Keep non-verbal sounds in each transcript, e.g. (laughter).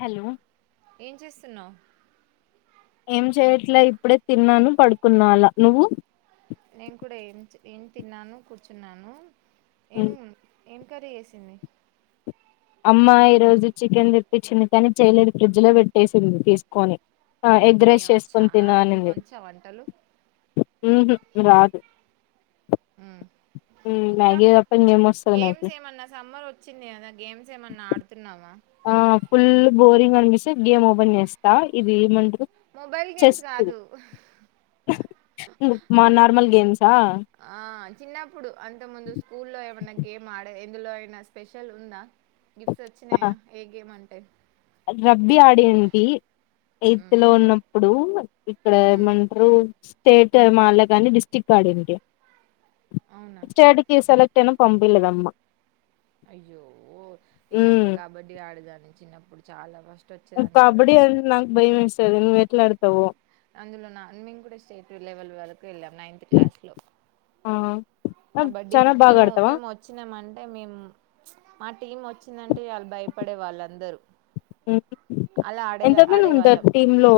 Hello ఏం చేస్తున్నావు ఏం చేయట్లే ఇప్పుడే తిన్నాను పడుకున్నా అలా నువ్వు నేను కూడా ఏం ఏం తిన్నాను కూర్చున్నాను ఉ ఏం ఏం కర్రీ చేసింది అమ్మా ఈ రోజు చికెన్ తెప్పించింది కానీ చేయలేదు ఫ్రిడ్జ్ లో పెట్టేసింది తీసుకొని ఆ ఎగ్ నీ రైస్ వచ్చా చేసుకుని తిను నీకు అనింది వచ్చా వంటలు ఉహు రాదు ఉ ఇంకా మ్యాగీ తప్ప ఇంకేం వస్తది నాకు గేమ్స్ ఏమన్నా సమ్మర్ వచ్చింది కదా గేమ్స్ ఏమన్నా ఆడుతున్నావా ఆ ఫుల్ బోర్ బోరింగ్ అనిపిస్తే గేమ్ ఓపెన్ చేస్తా ఇది ఏమంట మొబైల్ చెస్ గేమ్స్ కాదు మా నార్మల్ గేమ్సా ఆ ఆ చిన్నప్పుడు అంత ముందు స్కూల్లో ఏమన్నా గేమ్ ఆడ ఎందులో అయినా స్పెషల్ ఉందా గిఫ్ట్స్ వచ్చినాయా ఏ గేమ్ అం ఎ రబ్బీ ఆడింటి ఎయిత్ ఉమ్, లో ఉన్నప్పుడు ఇక్కడ ఉమ్, ఏమంటారు స్టేట్ ఏం ఆడలే కాని డిస్టిక్ట్ ఆడింటి అవునా స్టేట్ కి సెల టెన్నమ్ పంపిలేదు అమ్మా అయ్యో నేనైతే హ్మ్ కబడ్డీ ఆడదాన్నీ చిన్నప్పు ఇప్పుడు చాలా కష్ట కబడ్డీ అంటే నాకు భయం వేస్తాది నువ్వు ఏట్లా అడుతవో అందులో నాన్ మింగ్ కూడా స్టేట్ లెవెల్ వరకు వెళ్ళాం నైన్త్ క్లాస్ లో ఆ కబడ్డీ చానా బాగా మేము ఆడతావా మేము వచ్చినామంటే అంటే మేము మా టీం వచ్చిందంటే అంటే వాళ్లు భయపడే వాళ్ళందరూ హ్మ్. అలా ఆడేది ఎంతమంది ఉంటారు ఆడేవాళ్ళం టీమ్ లో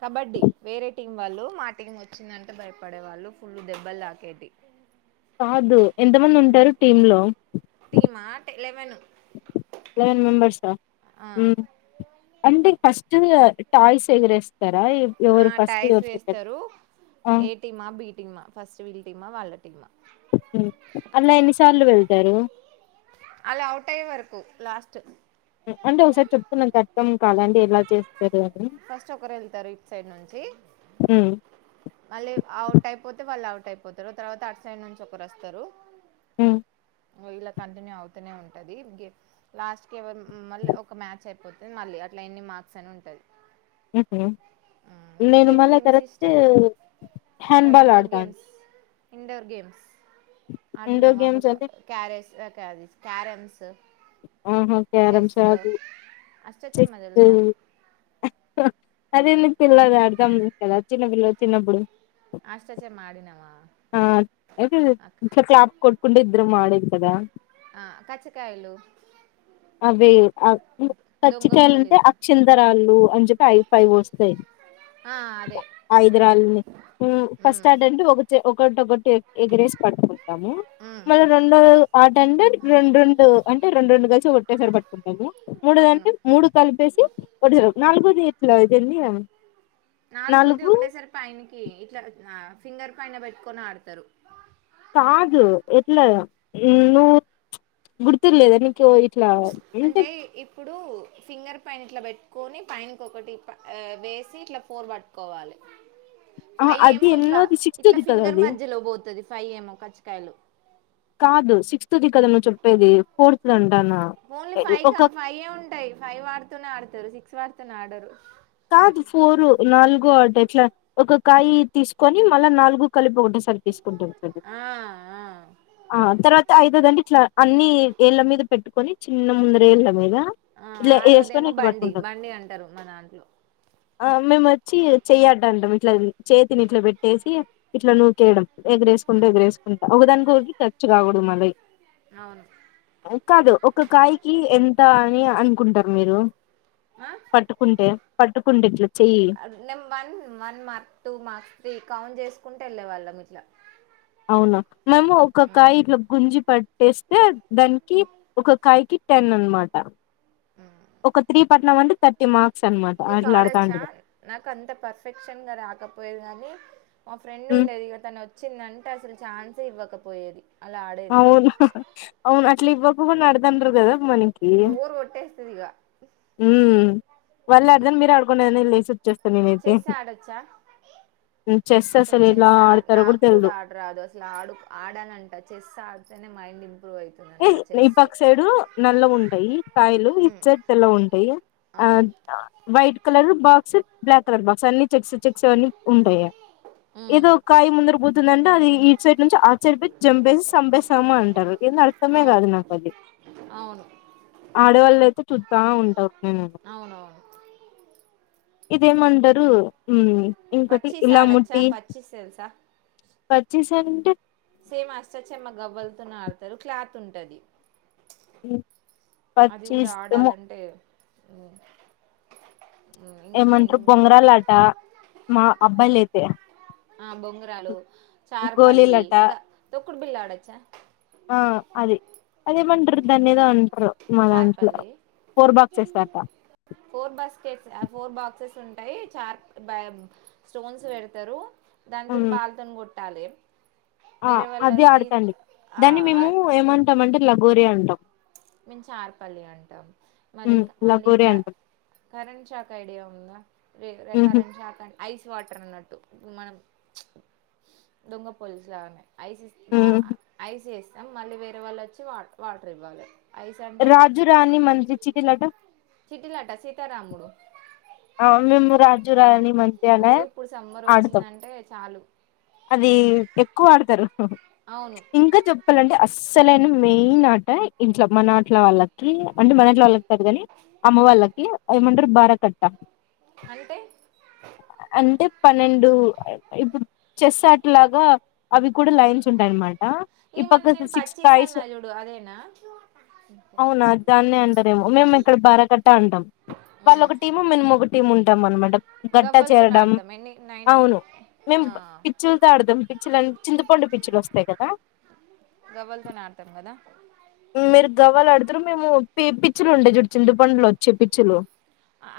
కబడ్డీ వేరే టీ వాళ్ళు మాటీం వచ్చిందంటే భయపడే వాళ్ళు ఫుల్లు దెబ్బలు తాకేటి కాదు ఎంత మంది ఉంటారు. టీమ్ లో లెవెను లెవెన్ మెంబెర్స్ ఆ అంటే ఫస్ట్ టాయ్స్ ఎగ్రెస్ ఆ టాయ్స్ వేస్తారు ఆ ఏ టీమా, బి టీమా, ఫస్ట్ వీళ్ళ టీమా, వాళ్ళ టీమా. తారు అలా అవుట్ అయ్యే వరకు లాస్ట్ అంటే ఒకసారి చెప్తున్నా కటఖం కాలాండి ఎలా చేస్ ఫస్ట్ ఒకరు ఏళ్తారు ఇట్ సైడ్ నుంచి హ్మ్ మళ్ళీ అవుట్ అయిపోతే వాళ్ళు అవ్ అయిపోతారు. తర్వాత అటు సైడ్ నుంచి ఒకరు వస్తరు. ఉహ్ ఇలా కంటిన్యూ అవుతూనే ఉంటది. గే లాస్ట్ కేవర్ హు మళ్ళీ ఒక మ్యాచ్ అయిపోతే మళ్ళీ అట్లా ఎన్ని మార్క్స్ అని ఉంటది. హుహు నేను ఇంకేం మళ్ళా గేమ్స్ తరత్తు ఇష్టం ఇంకా హ్యాండ్బాల్ ఇండోర్ అడ్తాన్ గేమ్స్ ఇండోర్ గేమ్స్ అది గేమ్స్ నావబుక అంటే క్యారేస్ క్యావిస్ క్యారంసు ఆహా క్యారామ్స్ రాదు. అష్టచమ్మ చేస్తతే తెలుసా అదే నీకు పిల్లదా ఆడదాం కదా చిన్నపిల్లలు చిన్నప్పుడు అష్టచేమ ఆడినమా ఆ (inaudible) ఇట్లా క్లాప్ కొట్టుకుంటూ ఇద్దరం ఆడేది కదా ఆ కచ్చకాయలు అవే అవ్ దొంగ పచ్చికయాలుంటే పోలీసా అక్షిందరాలు అన్ జెపే ఐ ఫైవ్ వస్తాయ్. ఆ అదే ఐద్రల్ని హు ఉమ్ ఫస్ట్ ఆడేంటూ ఒకట్ ఒకట ఒకటి ఎగరేసి పట్టుకో తము ఉమ్ మరి రెండో రోజు ఆడ్ సండర్డ్ రొండ్ రొండు అంటే రొండ్రోడు కలిసి ఒకట్టేసారి బట్టుకొంటుందా అవును మూడుదంటే మూడు కలిపేసి ఓటిసర్వ్ నాలుగోది ఇట్ల జనీయం నాలుగోది ఒకటేసరి పైనికి ఇట్లా దా ఫింగర్ పైన బొట్టుకొని ఆడతారు కాదు ఎట్లాయా ఏ నువ్వు గుర్తిర్లేదా నీక్ తో ఇట్లా అంటే ఏంటేన్ ఇప్పుడు ఫింగర్ ఫైన ఇట్లా బెట్టుకొని పైనకి ఒకటి వేసి ఇట్లా ఫోర్ బట్టుకోవాలి. ఫై అది యేమో ఇట్లా, ఎన్నోది ఇట్లా సిక్స్త్ది కదా ఫింగర్ అది మధ్యలో పోతది ఫై యేమో కచ్చకయలు తుది కదా నువ్వు చెప్పేది ఫార్త్ దండ్ ఓన్లీ ఫై కా ఫైయే ఉంటాయి. ఫైవ్ ఆడుతూనే ఆడతారు. సిక్స్ వార్ తున్నాడారు కాదు ఫోర్ నాలుగోట్ ఎట్లా ఒక కాయి తీసుకొని మళ్ళా నాలుగు కాలిపోకట్ ఒకటే సారి తీసుకుంటారు కదా ఆ ఆ తరువాత ఐదవధి ఇట్లా అన్ని ఏళ్ళ మీద పెట్టుకొని చిన్న ముందరేళ్ళ మీద ఆ ఇట్లా వేసుకని ఆరోదేమో ఇట్లా బండి పట్టుకుంటంది బండి అంటారు మా దాంట్లో ఆ మేము వచ్చి చేయ్యడ అంటాం ఇట్లా చేతిని ఇట్లా పెట్టేసి ఇట్లా నూకేయడం ఎగరేసుకుంట ఉమ్ ఎగేకుంటా ఒకదాని హోగి టచ్ కాకూడదు మళ్ళీ అవును కాదు ఒక కాయకి ఎంత అని అనుకుంటారు మీరు పట్టుకుంటే పట్టుకుంటే చెయ్యి నే one one mark two mark three count చేస్త కుంటే ఎలే వాళ్ళం ఇట్ల అవునా మేము ఒక కాయ ఇట్లా గుంజి పట్టేస్తే దానికి ఒక కాయకి టెన్ అనమాట ఒక త్రీ పట్నం అంటే థర్టీ మార్క్స్ అనమాట నీకు అట్లా ఆడతా ఆడొచ్చా ఉంటది నాకు అంత పర్ఫెక్షన్ గా రాకపోయది కాగాని మా ఫ్రెండ్ ఉండేది తను వ వచ్చిందంటే అసలు ఛాన్సే ఇవ్వకపోయేది అలా ఆడేది అవున అవున అట్లా ఇవా (unintelligible) మనకి బోర్ కొట్టేస్తుంది ఇక ఊ వాళ్ళు ఉమ్ ఆడదని మీరు ఆడుకునేని లేసి వచ్చేస్తాను నేనైతే చెస్ ఆడొచ్చా చెస్ అసలు ఇలా చెస్ ఆ ఆడతారో కూడా నాకు తెలిదు ఆడరాదు అసలు ఆడు ఆడాలంట చెస్ ఆడ్తేనే మైండ్ ఇంప్రూవ్ అవుతుందంట ఈ చెస్ పక్క సైడు నల్ల ఉంటాయి కాయలు ఈ ఉమ్ సైడ్ తెల్ల ఉంటాయి ఆ అవును white colour box black colour box అన్ని చెక్స్ చెక్స్ అవన్నీ ఉంటయ ఉమ్ ఇదో కాయి ముందరపు అతుందంటే అది ఈ సైడ్ నుంచి ఆ సైడ్ ప జంపేసి సంబేేశామ అంటారు ఇష్టమే అవును కాదు నాకు అది అవును ఆడేవాళ్ళ అయితే చు చా ఉంటావు అవునవును ఇదే మండరు ఉ ఇంకోటి పచ్చీస్ ఆడచ్చా ఇలాముటి పచ్చీస్ తెలుసా పచ్చిసన్ అ సేమ్ అష్టా చమ్మా గవ్వలుతోనే ఆడతారు క్లాత్ ఉంటది అ అది కూడా ఆడాలంటే ఏ ఏమంటారు బొంగరాల ఆట మా అబ్బాయిలు అయితే ఆ బొంగరాలు గోలీలు చార్పల్లి ఆట ఇంకా తొక్కుడు బిల్ ఆడొచ్చా ఆ అది అదేమంటారు దాన్ని ఏదో అంటారు మా చార్ దాంట్లో పల్లి ఫోర్ బాక్సెస్ అట ఫోర్ బాస్కెట్స్ ఫోర్ బాక్సెస్ ఉ ాయి చార్ బ స్టోన్స్ పెడతారు దానితో బాల్ తోని కొట్ట కొట్టాలే ఆ అది ఆడతండి దాన్ని మేము ఆ, ఏమంటామంటే లగోరి అంటాం మేము చార్పల్లి అంటాం మరి ఉమ్ మళ్ళీ లగోరి క అంటాం కరెంట్ షాక్ ఐడియా ఉందా ఉహు కరెంట్ షాక్ అ ఐ వాటర్ అన్నట్టు మనం దొంగ పోలీస్ లాగానే ఐసఎస్ మా ఉమ్ ఐసఎస్ మళ్ళీ వేరే వాళ్ళు వచ్చి వా వాటర్ ఇవ్వాలే రాజు రాణి మంత్రి చిట్టి లడ్డు చిట్టి లాట సీతారాముడు అ మేము రాజు రాణీ ఓ మంచిగానే ఇప్పుడు సమ్మర్ ఆడుతాం వచ్చిందంటే చాలు అది ఎక్కువ ఆడుతారు హు అవును ఇంకా చెప్పాలంటే ఆ అస్సలైన మెయిన్ ఆట ఇంట్ల మనఆట్ల వాళ్ళకి అంటే మనఅట్లా వాళ్ళకి కాదు కాని అమ్మ వాళ్ళకి ఏమంటారు బార కట్ (inaudible) అంటే అంటే పన్నెండు ఇప్పుడు చెస్ ఆటలాగా అవి కూడా లైన్స్ ఉంటాయ అన్నమాట ఆ ఈ మన ఇపక్క నేను సిక్స్ పచ్చిస్ టాయ్స్ అన్నా చూడు అదేనా అవునా దాన్ని అంటారేమో మేము ఇక్కడ బారకట్ట అంటాం వాళ్ళ ఉమ్. ఒక టిము ఉంటాం అన్నమాట గట్ట గవ్వలతో చేరడం ఆడతాం ఎన్ని నైన్ అవును మేము పిచ్చులు తో ఆడుతాం పిచ్చుల చింతపండు పిచ్చులు వస్తాయి కదా గ్వలతోనే ఆడతాం కదా మీరు గవ్వలు ఆడుతారు మేము పి పిచ్చులు ఉండే చూడు చింతపండు వచ్చే పిచ్చులు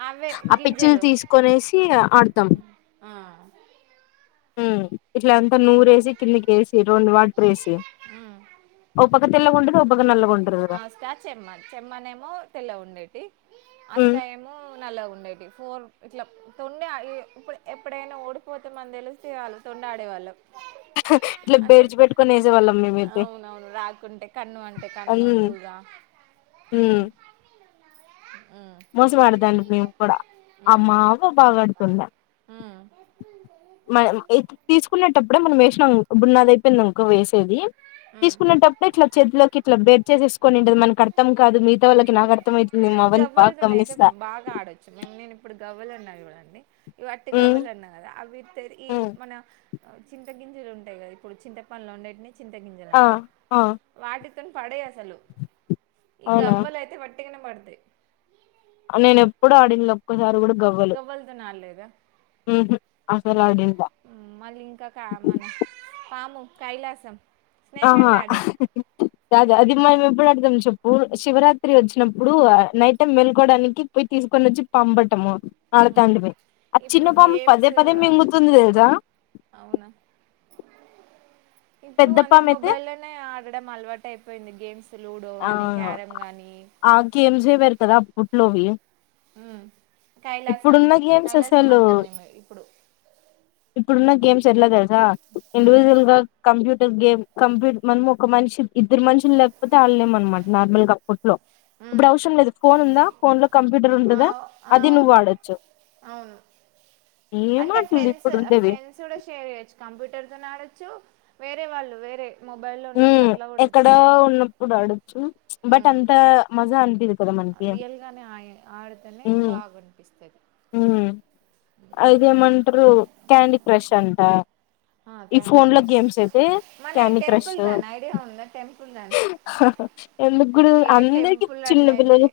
అవే ఆ పిచ్చిలు గింజలు తీసుకొనేసి ఆడతాం ఆ హు ఇలా అంతా నోరేసి కింద ఎసి రెండు వాటర్ వేసి ఒ తెల్లగా ఉంటే పో అష్టాచెమ్మా చిమ్మనేమో తెల్ల ఉండేటి అస్త ఉమ్ ఏమ నల్లాగా ఉండేటి ఫోన్ ఇట్లా తొండ ఇప్పుడు ఎప్పుడైనా ఓడిపోతే మనం తెలిస్త వాళ్ళు తొండి ఆడేవాళ్ళు ఇట్లా బేడ్చి పెెట్టుకొని వేసేవాళ్ళం మేమయితే అవునవును రాకుంటే కన్ను అంటే అ కన్ను దూగా తిని ఉమ్ మోస పెడదాండి మేము కూడా ఆమ్ ఉమ్ మావ బాగాడుతుందిం ఉమ్ మన తీసుకునేటప్పుడే మనం వేసినా బున్నాది అయిపోయింది ఇంకో వేసేది ఉమ్ తీసుకునేప్పుడుే ఇట్లా చెదులోకి ఇట్ బేర్ చేేసుని ఉండది మన అర్ం కాదు మగత వాళ్కి నాకు అర్థం అయింది గవ్వలతోన అయితే బాగా ఆడొచ్చుే నేను ఇప్పుడు గవ్వలు అన్న ఇ అ ఇవట్టి ఉమ్ గవ్వలు అన్నా కదా అవి ఈ ఉమ్ మన చింత గింజులు ఉంటాయి కదా ఇప్పుడు చింత పనులు ఉండేటని చింత గింజల ఆ అంటాం ఆ వాటి పడే అసలు ఈ అవునా గవ్వలు అయితే పట్ అంత నేను ఎప్పుడు ఆడిన ఒక్కసారి కూడా గవ్వలు గవ్వలుతో నాాడలేదా ఉహు అసలు ఆడిండ్ల మళ్ళీ ఇంకా కా మన పాము కైలాసం స్నేక్ ఆహా అండ్ యాడర్ అద అది మ చెప్పు ఆడతాం చెప్పు శివరాత్రి వచ్చినప్పుడు నైట్ టైం వెలుకోవడానికి పోయి తీసుకొని వచ్చి పంపటము ఆల తండపై ఆ చిన్న ఇప్పుడు పాము పదే గేమ్స్ పదే మింగుతుంది తెలుసా అవునా ఇప్పుడు పెద్ద అందరు పాము అయితే మొబైల్లోనే ఆడడం అలవాటు అయిపోయింది గేమ్స్ లూడో ఆ గానీ క్యారమ్ గానీ ఆ గేమ్స్ే పెరుతుదా ఉట్లో భయ ఉమ్ కైలాసం ఇప్పుడున్న గేమ్స్ కైలాసం అసలు అంటాం మేము ఇప్పుడు ఇప్పుడున్న గేమ్స్ ఎలా తెలుసా ఉమ్ ఇండివిజువల్ గా కంప్యూట గేమ్ కంప్యూ మనం ఒక మనిషి ఇద్దరు మనుషు లేకపోతే వాళ్ళలేం అనమాట నార్మల్ గా ఫుట్లో ఉమ్ ఇప్పుడు అవసరం లేదు ఫోన్ ఉందా ఫోన్ లో కంప్యూటర్ ఉండదా అవ్ అది నువ్వు అవును వాడొచ్చు అవును చె అంటే ఫ్రెండ్స్ ఆ ఫ్రెండ్స్ కూడా షేర్ చేయొచ్చు కంప్యూటర్తోను ఆడొచ్చు వేరే వాళ్ళు వేరే మొబైల్లో నుంచి ఉమ్ అట్లా కూడా ఎక్కడో పెట్టుకో ఉన్నప్పుడు ఆడొచ్చు బట్ అంత మజా అనిపియదూ రియల్ గానే ఆ ఆడితేనే ఉమ్ బాగా అనిపిస్తుది ఐదే మంటారు క్యాండీ క్రష్ అంట ఆ ఈ క్యాండీ ఫోన్ లో గేమ్స్ అయితే క్యాండీ క్రష్ దా ఐడియా ఉంద టెంపుల్ రన్ ఎందుకు కూడా ఏ అందరికి టెంపుల్ రన్ చిన్న అయితే పిల్లలు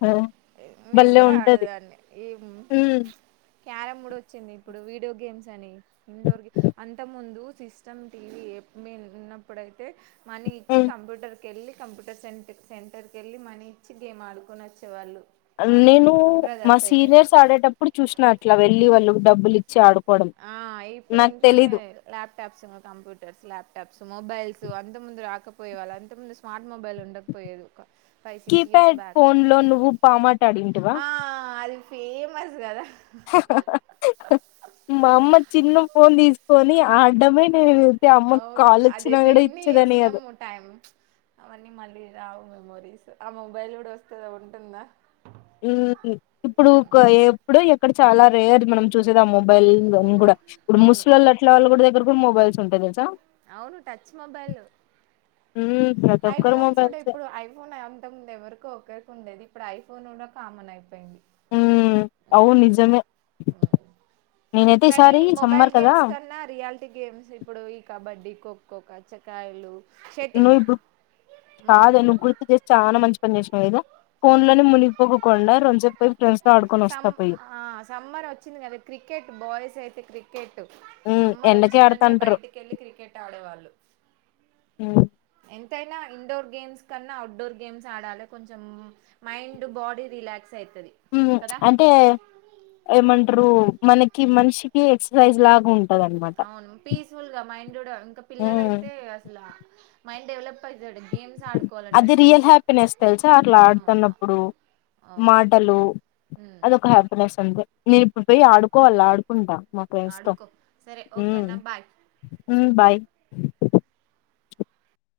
నేను భలే కూడా ఉంటది ఆడేదాన్ని ఈ హ్మ్. క్యారంమ్ కూడా వచ్చింది ఇప్పుడు వీడియో గేమ్స్ అని ఇండోర్ గేమ్ అంత ముందు సిస్టమ్ టీవీ (unintelligible) ఉన్నప్పుడైతే మనీ ఇచ్చి హ్మ్. కంప్యూటర్ కంప్యూటర్ సె సెంటర్ కి వెళ్ళి మనీ ఇచ్చి గేమ్ ఆడుకుని వచ్చే వాళ్ళు నేను మా సీనియర్స్ ఆడేటప్పుడు చూసిన అట్లా వెళ్ళి వాళ్ళు డబులు ఆ ఇప్పుడు ఇంట్లోనే ల్యాప్టాప్స్ (unintelligible) కంప్యూటర్స్ ల్యాప్ (unintelligible) మొబైల్స్ అంత ముందు రాకపోయ వాళ్ళు అంత ముందు స్మార్ట్ మొబైల్ ఉండకపోయదు ఫైవ్ సిక్స్ ఇయర్స్ బ్యాక్ అడింటివా ఆ అది ఫేమస్ కదా మా అమ్మ చిన్ను ఫోన్ తీ కొని ఆడ్డమే నేను అవును అదైతే ఇన్ని గాదు. చేసినాము టైం అవన్నీ మళ్ళీ రావు మేము (unintelligible) ఆ మొబైల్ కూడా వస్తుందా ఉంటుందా ఇప్పుడు (unintelligible) ఎప్పుడు ఇక్కడ చాలా రేర్ మనం చూసేదాము (unintelligible) కూడా ఇప్పుడు అవును ముస్ళ్లు అట్ల వాళ్ళు కూడా దగ్గర మొబైల్స్ంటా తెలుసా అవును టచ్ మొబైల్ హ్మ్. ప్రతి ఒక్కరు ఐఫోన్స్ కూడా మొబైల్సే. ఇప్పుడు ఐఫోన్ (unintelligible) ఎవరికో ఒక ఉండేది ఇప్పుడు ఐఫోన్ కూడా కామన్ అయిపోయింది హ్మ్. అవును నిజమే. నేనైతే కానీ ఈసారి మొబైల్ సమ్మర్ గేమ్స్ కదా కన్నా రియాలిటీ గేమ్స్ ఇప్పుడు ఈ కబడ్డీ కో కో కచ్చకాయలు షటిల్ నువ్వు ఇప్పు ఉమ్, కాదె నువ్వు గుర్తు చేసి చాల మంచి పనిచేసినావు కదా ఫోన్ ఉమ్. లోనే ముగిపోక కుండా రెండు పోయి ఫ్రెండ్స్తో సమ్ ఆ సమ్మర్ వచ్చింది కదా క్రికెట్ బాయ్స్ అయితే క్రికెట్ ఎ త్ ఉమ్ సమ్మర్ ఎండకే వచ్చిందంటే ఆడతంటారు బయటికి వెళ్ళి క్రికెట్ ఆడేవాల్ ఉమ్ ఎంతైన ఇండోర్ గేమ్స్ కన్నా అవుట్డోర్ గేమ్స్ ఆడాలి కొంచెం మైండ్ బాడీ రిలాక్స్ అవుతుంది డిమ్ కదా అంటే ఏమ ట్రు మనకి మనిషికి ఎక్ససైజ్ లాగ ఉంటంది అవును పీస్ఫుల్ గా మైండ్ చూడ ఇంకా పిల్లల అయితే అసలు మైండ్ డెవలప్ అవుతాడు గేమ్స్ ఆడుకోవాలంట అది స్టడీ రియల్ హ్యాపీనెస్ తెల్సా అట్లా అవును ఆడుతున్నప్పుడు అవును మాటలు ఉమ్, అదిొ ఒక హ్యాపీనెస్ ఉంది నేను ఇప్పుడు పోయి ఆడుకోవాల్ల ఆడుకుంటా మాకు ఇష్టం ఆడుకో సరే ఓకేనా బాయ్ బాయ్